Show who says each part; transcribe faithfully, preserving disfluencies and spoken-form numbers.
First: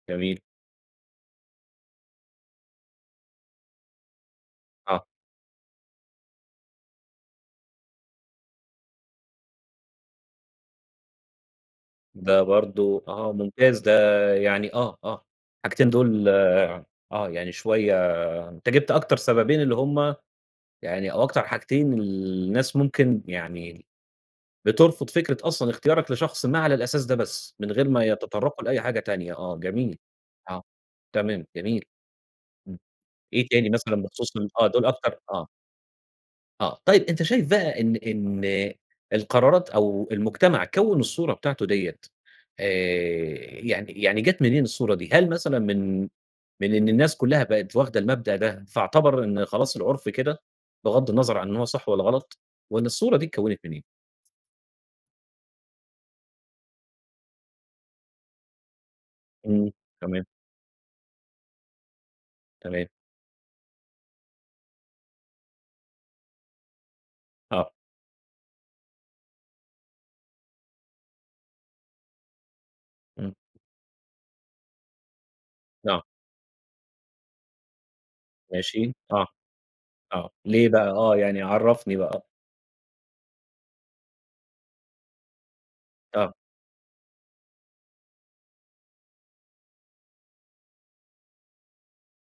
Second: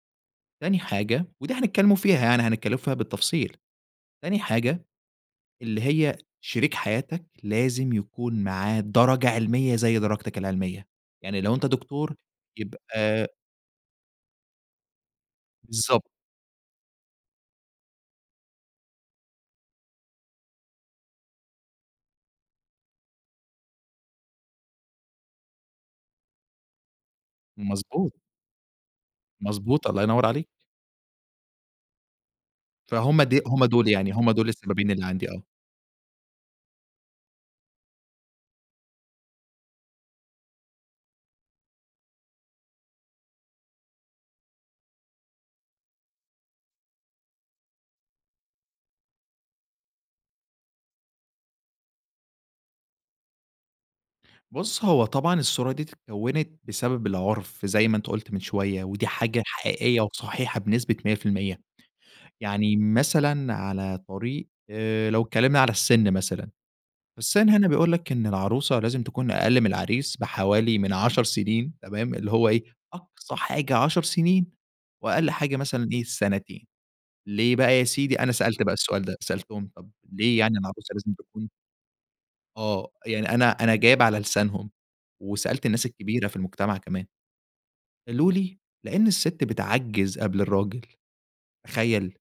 Speaker 1: جميل.
Speaker 2: تاني حاجة وده هنتكلّم فيها يعني، هنتكلّم فيها بالتفصيل. تاني حاجة،
Speaker 1: آه.
Speaker 2: اللي هي شريك حياتك لازم يكون معاه درجة علمية زي درجتك العلمية. يعني لو أنت دكتور
Speaker 1: ده برضه
Speaker 2: يبقى
Speaker 1: آه ممتاز. ده يعني آه، آه. الحاجتين
Speaker 2: بالضبط.
Speaker 1: دول آه. يعني شوية أنت جِبت أكتر سببين اللي هم يعني أو أكتر حاجتين الناس ممكن يعني ال بترفض فكرة أصلًا اختيارك لشخص ما على الأساس ده بس، من غير ما
Speaker 2: مضبوط.
Speaker 1: يتطرّقوا لأي حاجة تانية آه
Speaker 2: مضبوط،
Speaker 1: جميل.
Speaker 2: الله ينوّر عليك.
Speaker 1: آه. تمام، جميل. إمم.
Speaker 2: فهُم دي
Speaker 1: إيه
Speaker 2: هم
Speaker 1: تاني
Speaker 2: دُول،
Speaker 1: مثلًا
Speaker 2: يعني هم
Speaker 1: بخصوص ال
Speaker 2: دُول
Speaker 1: آه. دُول
Speaker 2: السببين اللي
Speaker 1: أكتر
Speaker 2: عندي آه.
Speaker 1: آه. آه. طيب، أنت شايف بقى إن إن القرارات أو المجتمع كوّن الصورة بتاعته ديّة آآ يعني يعني جات منين الصورة دي؟ هل مثلًا من من إن الناس كُلّها بقت واخدة المبدأ ده، فاعتبر إن خلاص العُرف كده، بِِغَض النظر عن إن هو صح والّا غلط وإن الصورة دي اتكوّنت من إيه؟
Speaker 2: بُص، هو طبعًا الصورة دِية اتكوّنت بسبب العُرف زي ما أنت قُلت من شوية ودي حاجة
Speaker 1: إمم.
Speaker 2: حقيقية
Speaker 1: تمام.
Speaker 2: وصحيحة بنسبة مِيَّة في المِيِّة. يعني
Speaker 1: تمام.
Speaker 2: مثلًا على طريق آآ لو اتكلّمنا على السِن مثلًا، السِن هنا
Speaker 1: آه.
Speaker 2: بيقول لك إن العروسة لازم تكون أقَل من العريس بحوالي من عَشَر سنين تمام؟ اللي هو إيه،
Speaker 1: إمم.
Speaker 2: أقصى حاجة عَشَر سنين وأقَل حاجة مثلًا إيه،
Speaker 1: آه.
Speaker 2: سنتين. ليه بقى يا سيدي؟ أنا سألت بقى
Speaker 1: ماشي.
Speaker 2: السؤال ده،
Speaker 1: صح.
Speaker 2: سألتهم، طب
Speaker 1: آه.
Speaker 2: ليه يعني
Speaker 1: ليه بقى
Speaker 2: العروسة لازم
Speaker 1: آه. يعني
Speaker 2: تكون
Speaker 1: عرّفني بقى؟
Speaker 2: آه. يعني أنا أنا جايب على لسانهم وسألت الناس الكبيرة
Speaker 1: آه.
Speaker 2: في المجتمع كمان، قالوا لي: "لإن السِت بتعجّز قبل الراجل." تخيل؟!